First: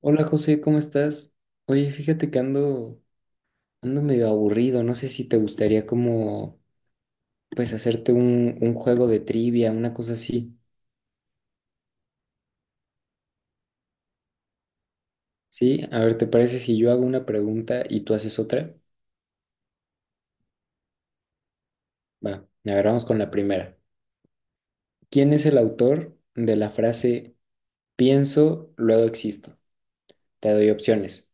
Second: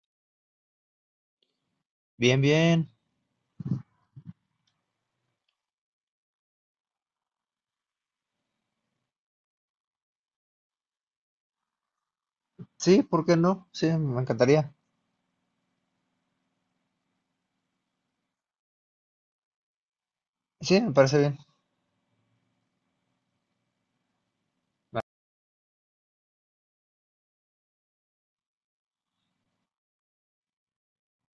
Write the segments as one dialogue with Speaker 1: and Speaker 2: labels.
Speaker 1: Hola José, ¿cómo estás? Oye, fíjate que
Speaker 2: Bien, bien.
Speaker 1: ando medio aburrido, no sé si te gustaría como, pues, hacerte un juego de trivia, una cosa así,
Speaker 2: Sí, ¿por qué no? Sí, me encantaría.
Speaker 1: ¿sí? A ver, ¿te parece si yo hago una pregunta y tú haces otra?
Speaker 2: Sí, me parece bien.
Speaker 1: Va, a ver, vamos con la primera. ¿Quién es el autor de la frase pienso, luego existo? Te doy opciones.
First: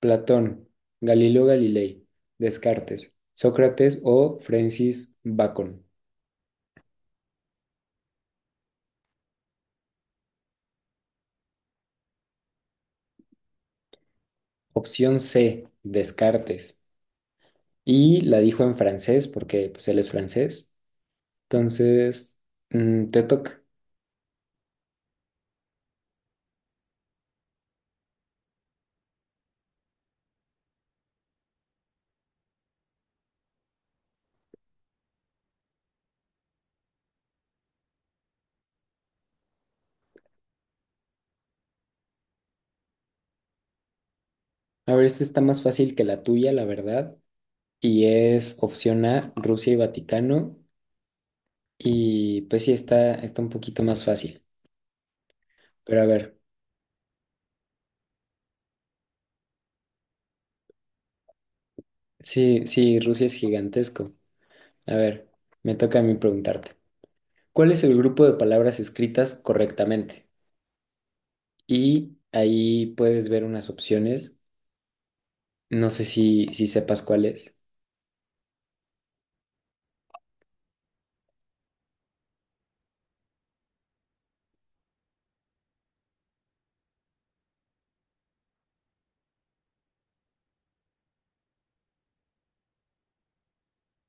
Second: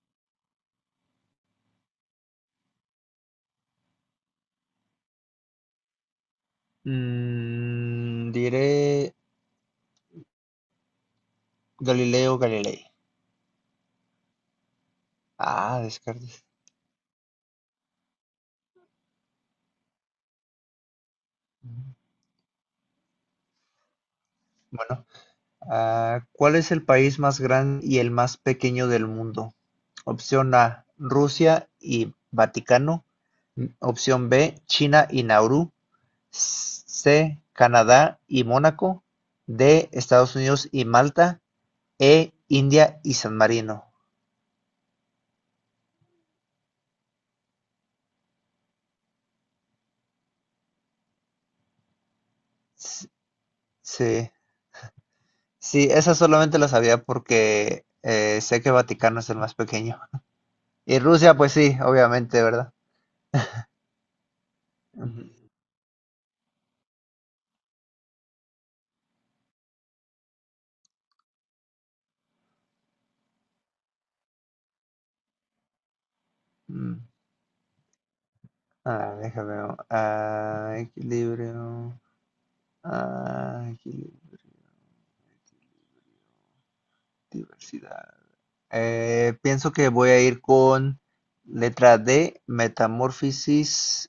Speaker 1: Platón, Galileo Galilei, Descartes, Sócrates o Francis Bacon.
Speaker 2: Diré Galileo Galilei.
Speaker 1: Opción C,
Speaker 2: Ah, Descartes.
Speaker 1: Descartes. Y la dijo en francés porque pues él es francés.
Speaker 2: Mm.
Speaker 1: Entonces, te toca.
Speaker 2: Bueno, ¿cuál es el país más grande y el más pequeño del mundo? Opción A, Rusia y Vaticano. Opción B, China y Nauru. C, Canadá y Mónaco. D, Estados Unidos y Malta. E, India y San Marino.
Speaker 1: A ver, esta está más fácil que la tuya, la verdad. Y es opción A, Rusia y Vaticano. Y pues sí,
Speaker 2: S-
Speaker 1: está un poquito más
Speaker 2: Sí.
Speaker 1: fácil.
Speaker 2: Sí,
Speaker 1: Pero a
Speaker 2: eso
Speaker 1: ver,
Speaker 2: solamente lo sabía porque sé que Vaticano es el más pequeño. Y Rusia, pues sí, obviamente,
Speaker 1: sí,
Speaker 2: ¿verdad?
Speaker 1: sí, Rusia es gigantesco. A ver,
Speaker 2: Ujú.
Speaker 1: me toca a mí preguntarte. ¿Cuál es el grupo de palabras escritas correctamente? Y ahí puedes ver unas opciones. No sé si
Speaker 2: Mm.
Speaker 1: sepas cuál es.
Speaker 2: Ah, déjame ver. Ah, equilibrio. Ah, equilibrio. Diversidad. Pienso que voy a ir con letra D, metamorfosis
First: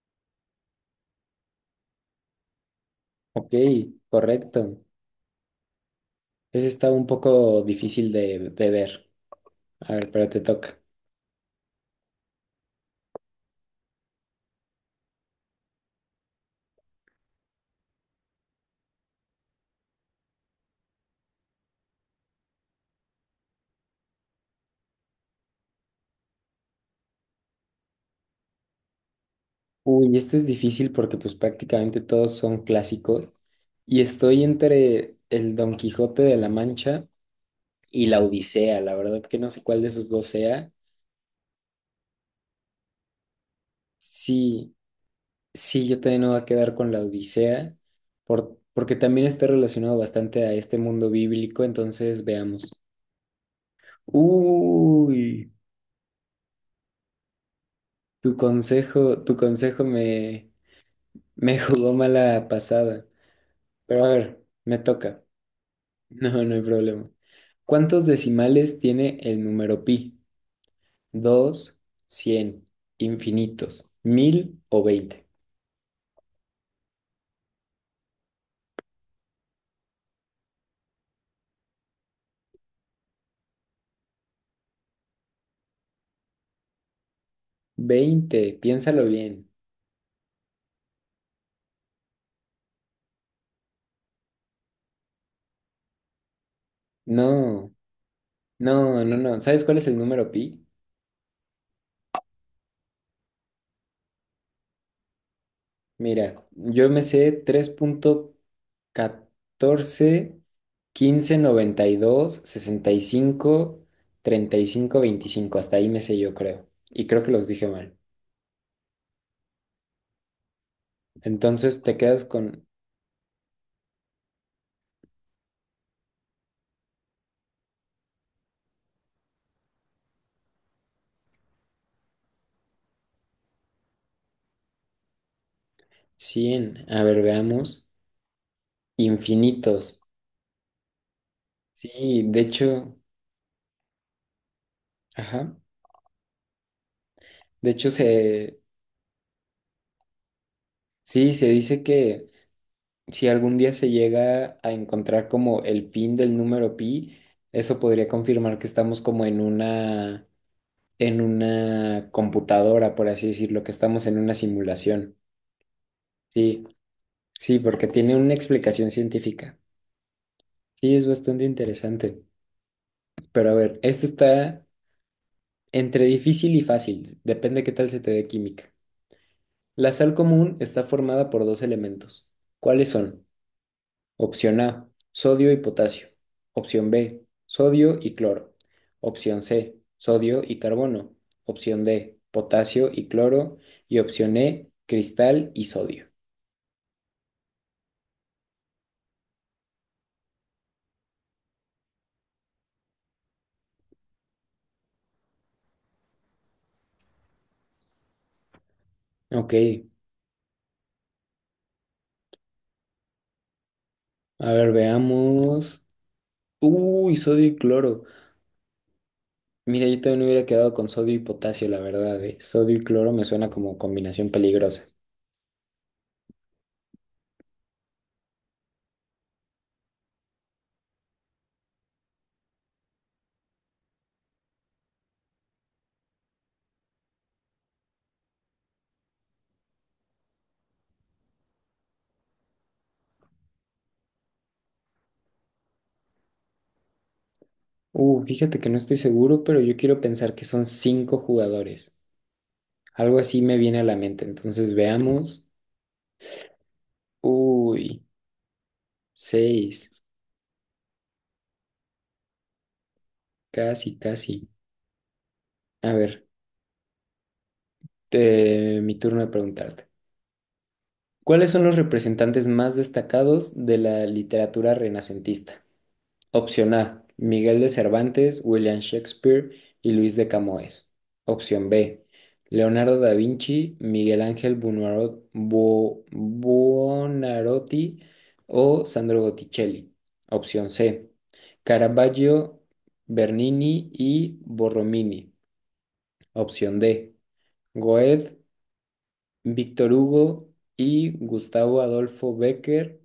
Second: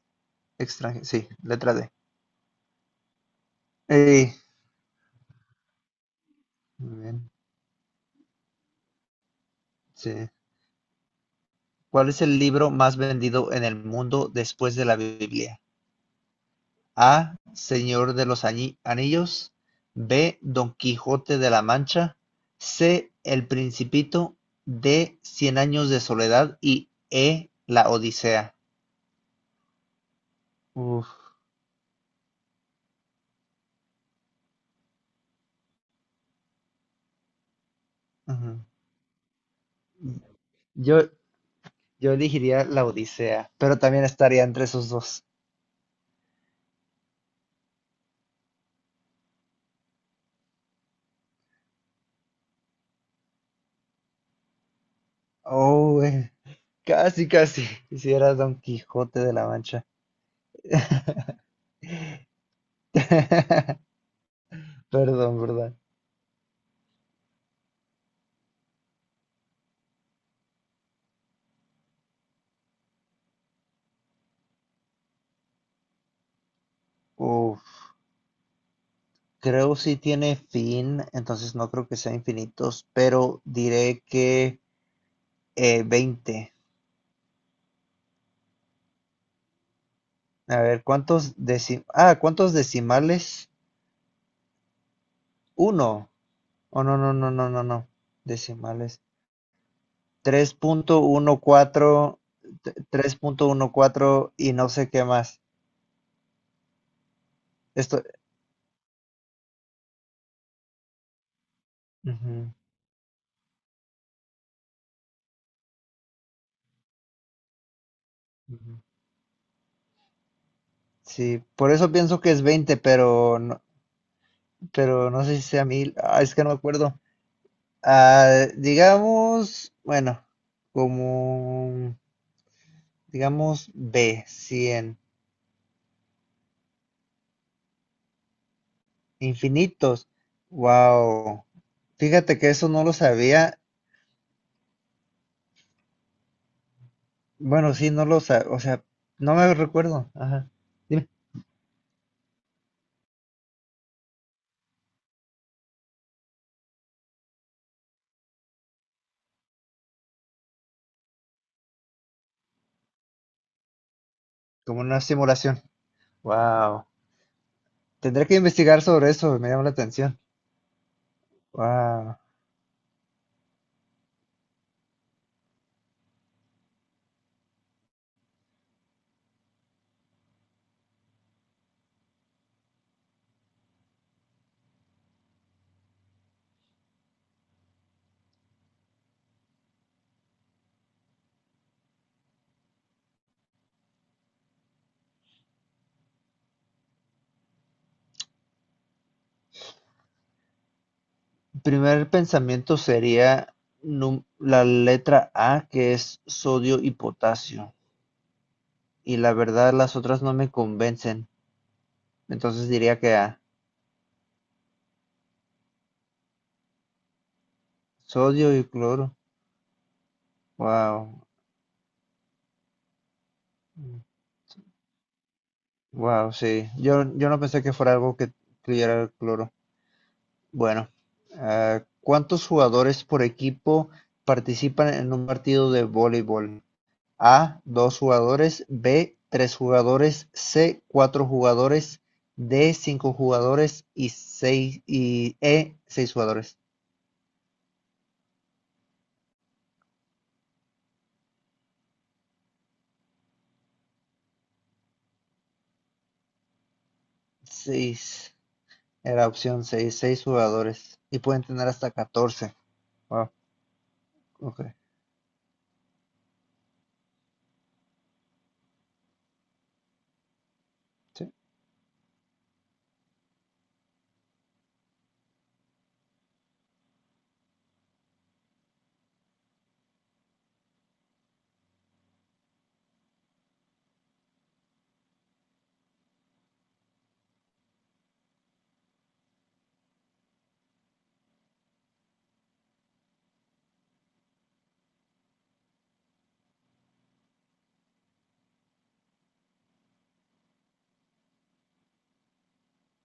Speaker 2: extranjera. Sí, letra D.
Speaker 1: Ok,
Speaker 2: Ey,
Speaker 1: correcto. Ese está
Speaker 2: muy
Speaker 1: un
Speaker 2: bien,
Speaker 1: poco difícil de ver. A ver, pero
Speaker 2: sí.
Speaker 1: te toca.
Speaker 2: ¿Cuál es el libro más vendido en el mundo después de la Biblia? A, Señor de los Anillos; B, Don Quijote de la Mancha; C, El Principito; D, Cien Años de Soledad, y E, La Odisea.
Speaker 1: Uy, esto es difícil
Speaker 2: Uf,
Speaker 1: porque pues prácticamente todos son clásicos y estoy entre el Don Quijote de la Mancha y la
Speaker 2: ujú.
Speaker 1: Odisea. La verdad que no sé cuál de esos dos sea.
Speaker 2: Yo, yo elegiría la Odisea, pero también estaría entre
Speaker 1: Sí,
Speaker 2: esos dos.
Speaker 1: sí, yo también me voy a quedar con la Odisea porque también está relacionado bastante a este mundo bíblico, entonces veamos. Uy,
Speaker 2: Oh, güey. Casi, casi. Hiciera
Speaker 1: tu
Speaker 2: Don Quijote
Speaker 1: consejo,
Speaker 2: de
Speaker 1: tu
Speaker 2: la
Speaker 1: consejo
Speaker 2: Mancha.
Speaker 1: me, me jugó mala pasada. Pero a ver, me toca.
Speaker 2: Perdón, ¿verdad?
Speaker 1: No, no hay problema. ¿Cuántos decimales tiene el número pi? ¿Dos, 100, infinitos, 1000 o 20?
Speaker 2: Uf, creo sí tiene fin, entonces no creo que sea infinitos, pero diré que 20.
Speaker 1: Veinte, piénsalo bien.
Speaker 2: A ver, ¿cuántos decimales? Ah, ¿cuántos decimales? Uno. Oh, no, no, no, no, no,
Speaker 1: No,
Speaker 2: no. Decimales.
Speaker 1: no, no, no. ¿Sabes cuál es el número pi?
Speaker 2: 3.14, 3.14 y no sé qué más.
Speaker 1: Mira, yo me sé tres
Speaker 2: Esto.
Speaker 1: punto catorce quince noventa y dos
Speaker 2: Ujú,
Speaker 1: sesenta y cinco treinta y cinco veinticinco. Hasta ahí me sé yo, creo. Y creo que los dije mal.
Speaker 2: ujú. Sí, por
Speaker 1: Entonces
Speaker 2: eso
Speaker 1: te
Speaker 2: pienso
Speaker 1: quedas
Speaker 2: que es
Speaker 1: con
Speaker 2: 20, pero no sé si sea mil. Ah, es que no me acuerdo. Ah, digamos, bueno, como, digamos, b cien
Speaker 1: 100, a ver, veamos. Infinitos.
Speaker 2: infinitos. Wow.
Speaker 1: Sí,
Speaker 2: Fíjate
Speaker 1: de
Speaker 2: que eso no lo
Speaker 1: hecho,
Speaker 2: sabía.
Speaker 1: ajá. De
Speaker 2: Bueno,
Speaker 1: hecho,
Speaker 2: sí, no lo sabía. O sea, no me recuerdo. Ajá. Dime,
Speaker 1: sí, se dice que si algún día se llega a encontrar como el fin del número pi, eso podría confirmar que estamos como en una computadora, por así decirlo, que estamos en una
Speaker 2: como una
Speaker 1: simulación.
Speaker 2: simulación.
Speaker 1: Sí,
Speaker 2: Wow.
Speaker 1: sí, porque tiene
Speaker 2: Tendré
Speaker 1: una
Speaker 2: que investigar
Speaker 1: explicación
Speaker 2: sobre eso, me
Speaker 1: científica.
Speaker 2: llama la atención.
Speaker 1: Sí, es bastante
Speaker 2: Wow.
Speaker 1: interesante. Pero a ver, esto está entre difícil y fácil. Depende qué tal se te dé química. La sal común está formada por 2 elementos. ¿Cuáles son? Opción A, sodio y potasio. Opción B, sodio y cloro. Opción C, sodio y carbono. Opción D, potasio y cloro. Y opción E, cristal y sodio.
Speaker 2: Primer pensamiento sería la letra A, que es sodio y potasio. Y la
Speaker 1: Ok,
Speaker 2: verdad, las otras no me convencen. Entonces diría que A.
Speaker 1: a ver, veamos. Uy, sodio y cloro.
Speaker 2: Sodio y cloro.
Speaker 1: Mira, yo también hubiera quedado con sodio y
Speaker 2: Wow.
Speaker 1: potasio, la verdad, eh. Sodio y cloro me suena como combinación peligrosa.
Speaker 2: Wow, sí. Yo no pensé que fuera algo que incluyera el cloro. Bueno, ¿cuántos jugadores por equipo participan en un partido de voleibol? A, dos jugadores; B, tres jugadores; C, cuatro jugadores; D, cinco jugadores y seis, y E, seis jugadores.
Speaker 1: Fíjate que no estoy seguro, pero yo quiero pensar que son 5 jugadores. Algo así me viene a la mente. Entonces veamos. Uy,
Speaker 2: Seis. Era opción
Speaker 1: seis.
Speaker 2: seis, seis jugadores. Y pueden tener hasta 14. Wow,
Speaker 1: Casi, casi.
Speaker 2: ok.
Speaker 1: A ver, mi turno de preguntarte.
Speaker 2: Sí.
Speaker 1: ¿Cuáles son los representantes más destacados de la literatura renacentista? Opción A, Miguel de Cervantes, William Shakespeare y Luis de Camoes. Opción B, Leonardo da Vinci, Miguel Ángel Buonarroti o Sandro Botticelli. Opción C, Caravaggio, Bernini y Borromini. Opción D, Goethe, Víctor Hugo y Gustavo Adolfo Becker.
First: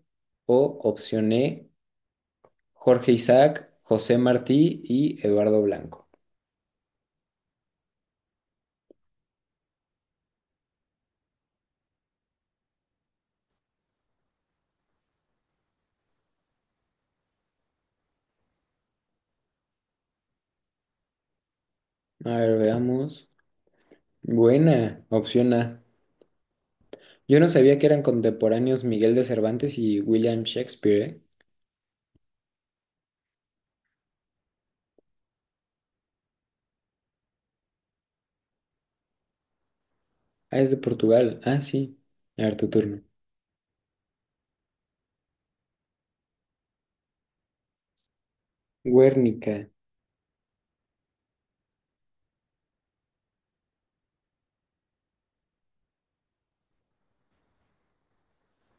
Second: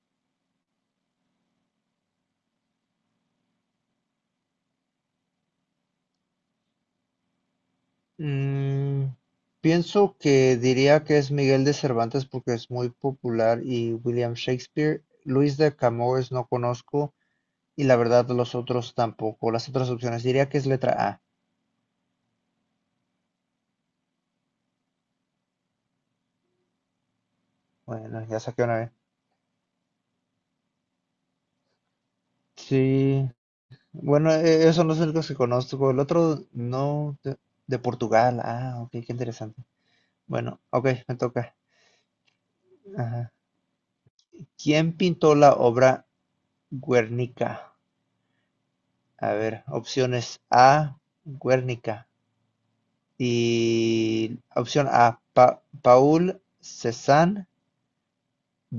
Speaker 1: O opción E, Jorge Isaac, José Martí y Eduardo Blanco.
Speaker 2: Mm, pienso que diría que es Miguel de Cervantes porque es muy popular y William Shakespeare. Luis de Camões no conozco y la verdad los otros tampoco. Las otras opciones diría que es letra A.
Speaker 1: A ver, veamos. Buena, opción A. Yo no sabía que eran
Speaker 2: Bueno, ya saqué una
Speaker 1: contemporáneos
Speaker 2: vez.
Speaker 1: Miguel de Cervantes y William Shakespeare, ¿eh?
Speaker 2: Sí. Bueno, esos son los únicos que conozco. El otro no, de Portugal. Ah, ok, qué interesante.
Speaker 1: Ah,
Speaker 2: Bueno,
Speaker 1: es de
Speaker 2: ok, me
Speaker 1: Portugal.
Speaker 2: toca.
Speaker 1: Ah, sí. A ver, tu turno.
Speaker 2: Ajá. ¿Quién pintó la obra Guernica? A ver,
Speaker 1: Guernica.
Speaker 2: opciones A, Guernica. Y opción A, Paul Cézanne;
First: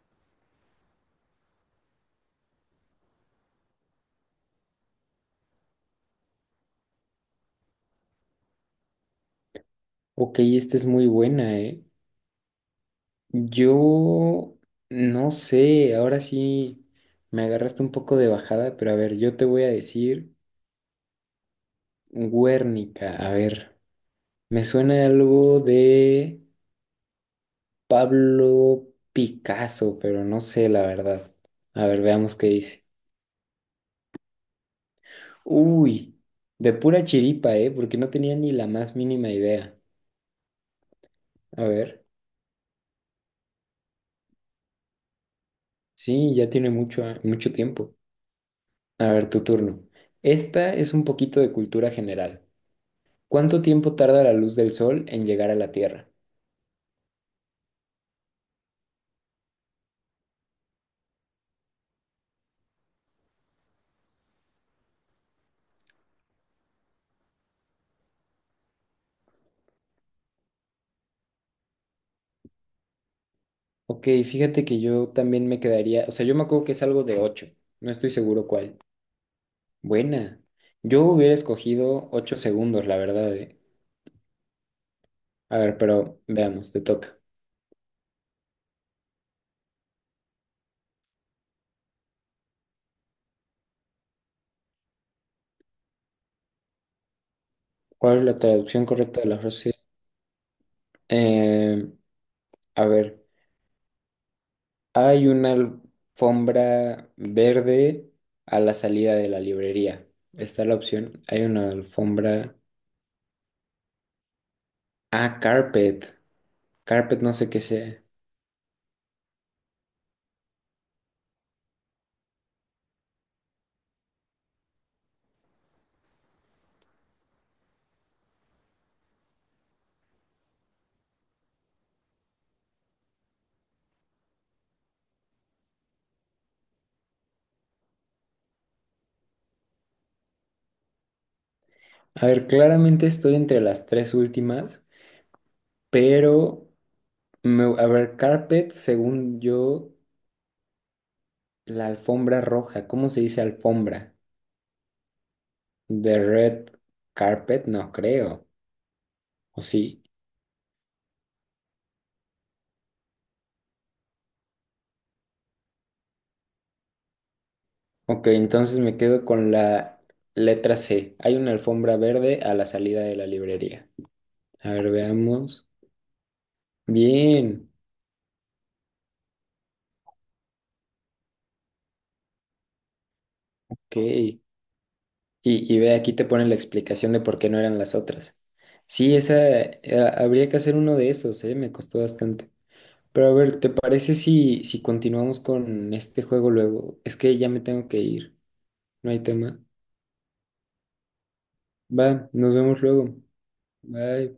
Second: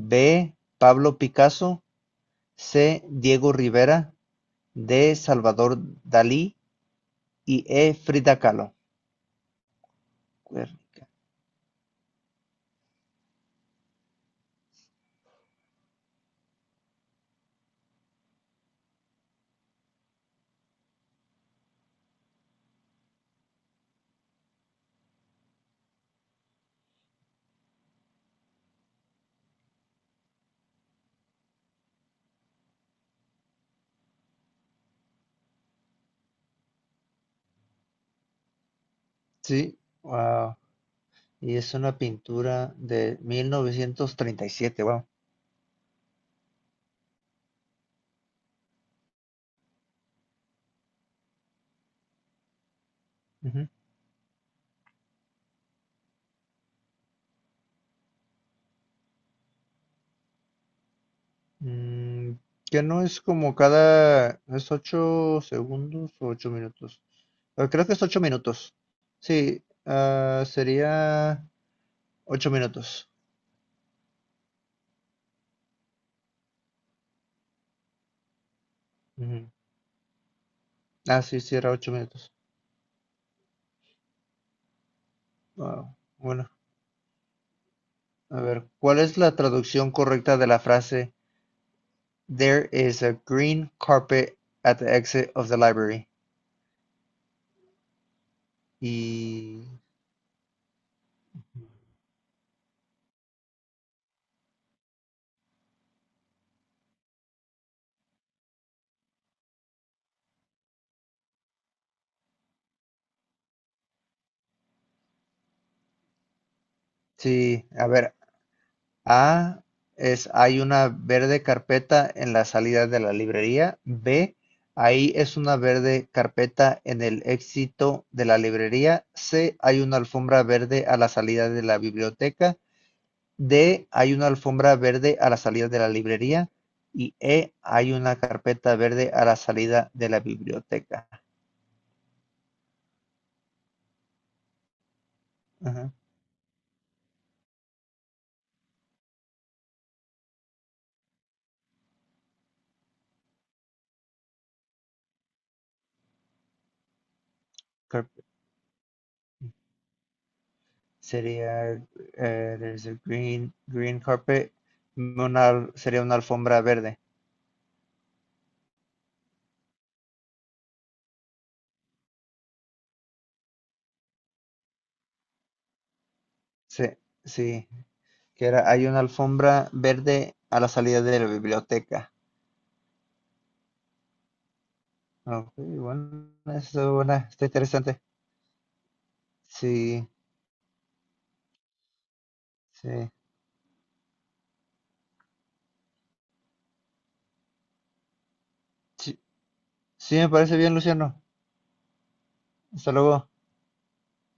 Speaker 2: B, Pablo Picasso; C, Diego Rivera; D, Salvador Dalí, y E, Frida Kahlo.
Speaker 1: Ok, esta es muy
Speaker 2: Guernica.
Speaker 1: buena, ¿eh? Yo no sé, ahora sí me agarraste un poco de bajada, pero a ver, yo te voy a decir Guernica. A ver, me suena algo de... Pablo Picasso, pero no sé la verdad. A ver, veamos qué dice. Uy, de pura chiripa, ¿eh? Porque no tenía ni la más mínima idea.
Speaker 2: Sí, wow. Y
Speaker 1: A
Speaker 2: es una
Speaker 1: ver,
Speaker 2: pintura de 1937, wow.
Speaker 1: sí, ya tiene mucho, mucho tiempo. A ver, tu turno. Esta es un poquito de cultura general. ¿Cuánto
Speaker 2: Ujú.
Speaker 1: tiempo tarda la luz del sol en llegar a la Tierra?
Speaker 2: Mm, que no es como... cada... ¿Es 8 segundos o 8 minutos? Creo que es 8 minutos. Sí, ah, sería 8 minutos.
Speaker 1: Ok, fíjate que yo también me quedaría, o sea, yo me acuerdo que es algo de 8. No estoy seguro cuál.
Speaker 2: Ujú.
Speaker 1: Buena. Yo
Speaker 2: Ah,
Speaker 1: hubiera
Speaker 2: sí, sí, era ocho
Speaker 1: escogido
Speaker 2: minutos.
Speaker 1: 8 segundos, la verdad, ¿eh? A ver,
Speaker 2: Ah,
Speaker 1: pero
Speaker 2: bueno,
Speaker 1: veamos, te toca.
Speaker 2: a ver, ¿cuál es la traducción correcta de la frase There is a green carpet at the exit of the library?
Speaker 1: ¿Cuál es la traducción correcta de la
Speaker 2: Y
Speaker 1: frase? Eh, a ver, hay una alfombra verde a la salida de la librería. Está la opción. Hay una alfombra. Ah, carpet. Carpet no sé qué
Speaker 2: sí, a
Speaker 1: sea.
Speaker 2: ver, A es hay una verde carpeta en la salida de la librería. B, ahí es una verde carpeta en el éxito de la librería. C, hay una alfombra verde a la salida de la biblioteca. D, hay una alfombra verde a la salida de la librería, y E, hay una carpeta verde a la salida de la biblioteca.
Speaker 1: A ver, claramente estoy entre las tres últimas,
Speaker 2: Ajá.
Speaker 1: pero a ver, carpet, según yo, la alfombra roja. ¿Cómo se dice alfombra? The red carpet, no
Speaker 2: Carpet.
Speaker 1: creo. ¿O sí?
Speaker 2: Sería there's a green carpet, sería una alfombra verde.
Speaker 1: Ok, entonces me quedo con la letra C. Hay una alfombra verde a la salida de la librería. A ver, veamos.
Speaker 2: Sí, sí,
Speaker 1: Bien,
Speaker 2: que era hay una alfombra verde a la salida de la biblioteca.
Speaker 1: ok.
Speaker 2: Ok,
Speaker 1: Y ve, aquí te
Speaker 2: bueno,
Speaker 1: ponen la
Speaker 2: eso
Speaker 1: explicación
Speaker 2: bueno,
Speaker 1: de por
Speaker 2: está
Speaker 1: qué no eran las
Speaker 2: interesante.
Speaker 1: otras. Sí, esa,
Speaker 2: Sí,
Speaker 1: habría que hacer uno de esos, ¿eh? Me costó bastante.
Speaker 2: sí.
Speaker 1: Pero a ver, ¿te parece si continuamos con este juego luego? Es que ya me tengo que ir, no
Speaker 2: Sí,
Speaker 1: hay tema.
Speaker 2: sí me parece bien, Luciano.
Speaker 1: Va, nos vemos
Speaker 2: Hasta
Speaker 1: luego.
Speaker 2: luego.
Speaker 1: Bye.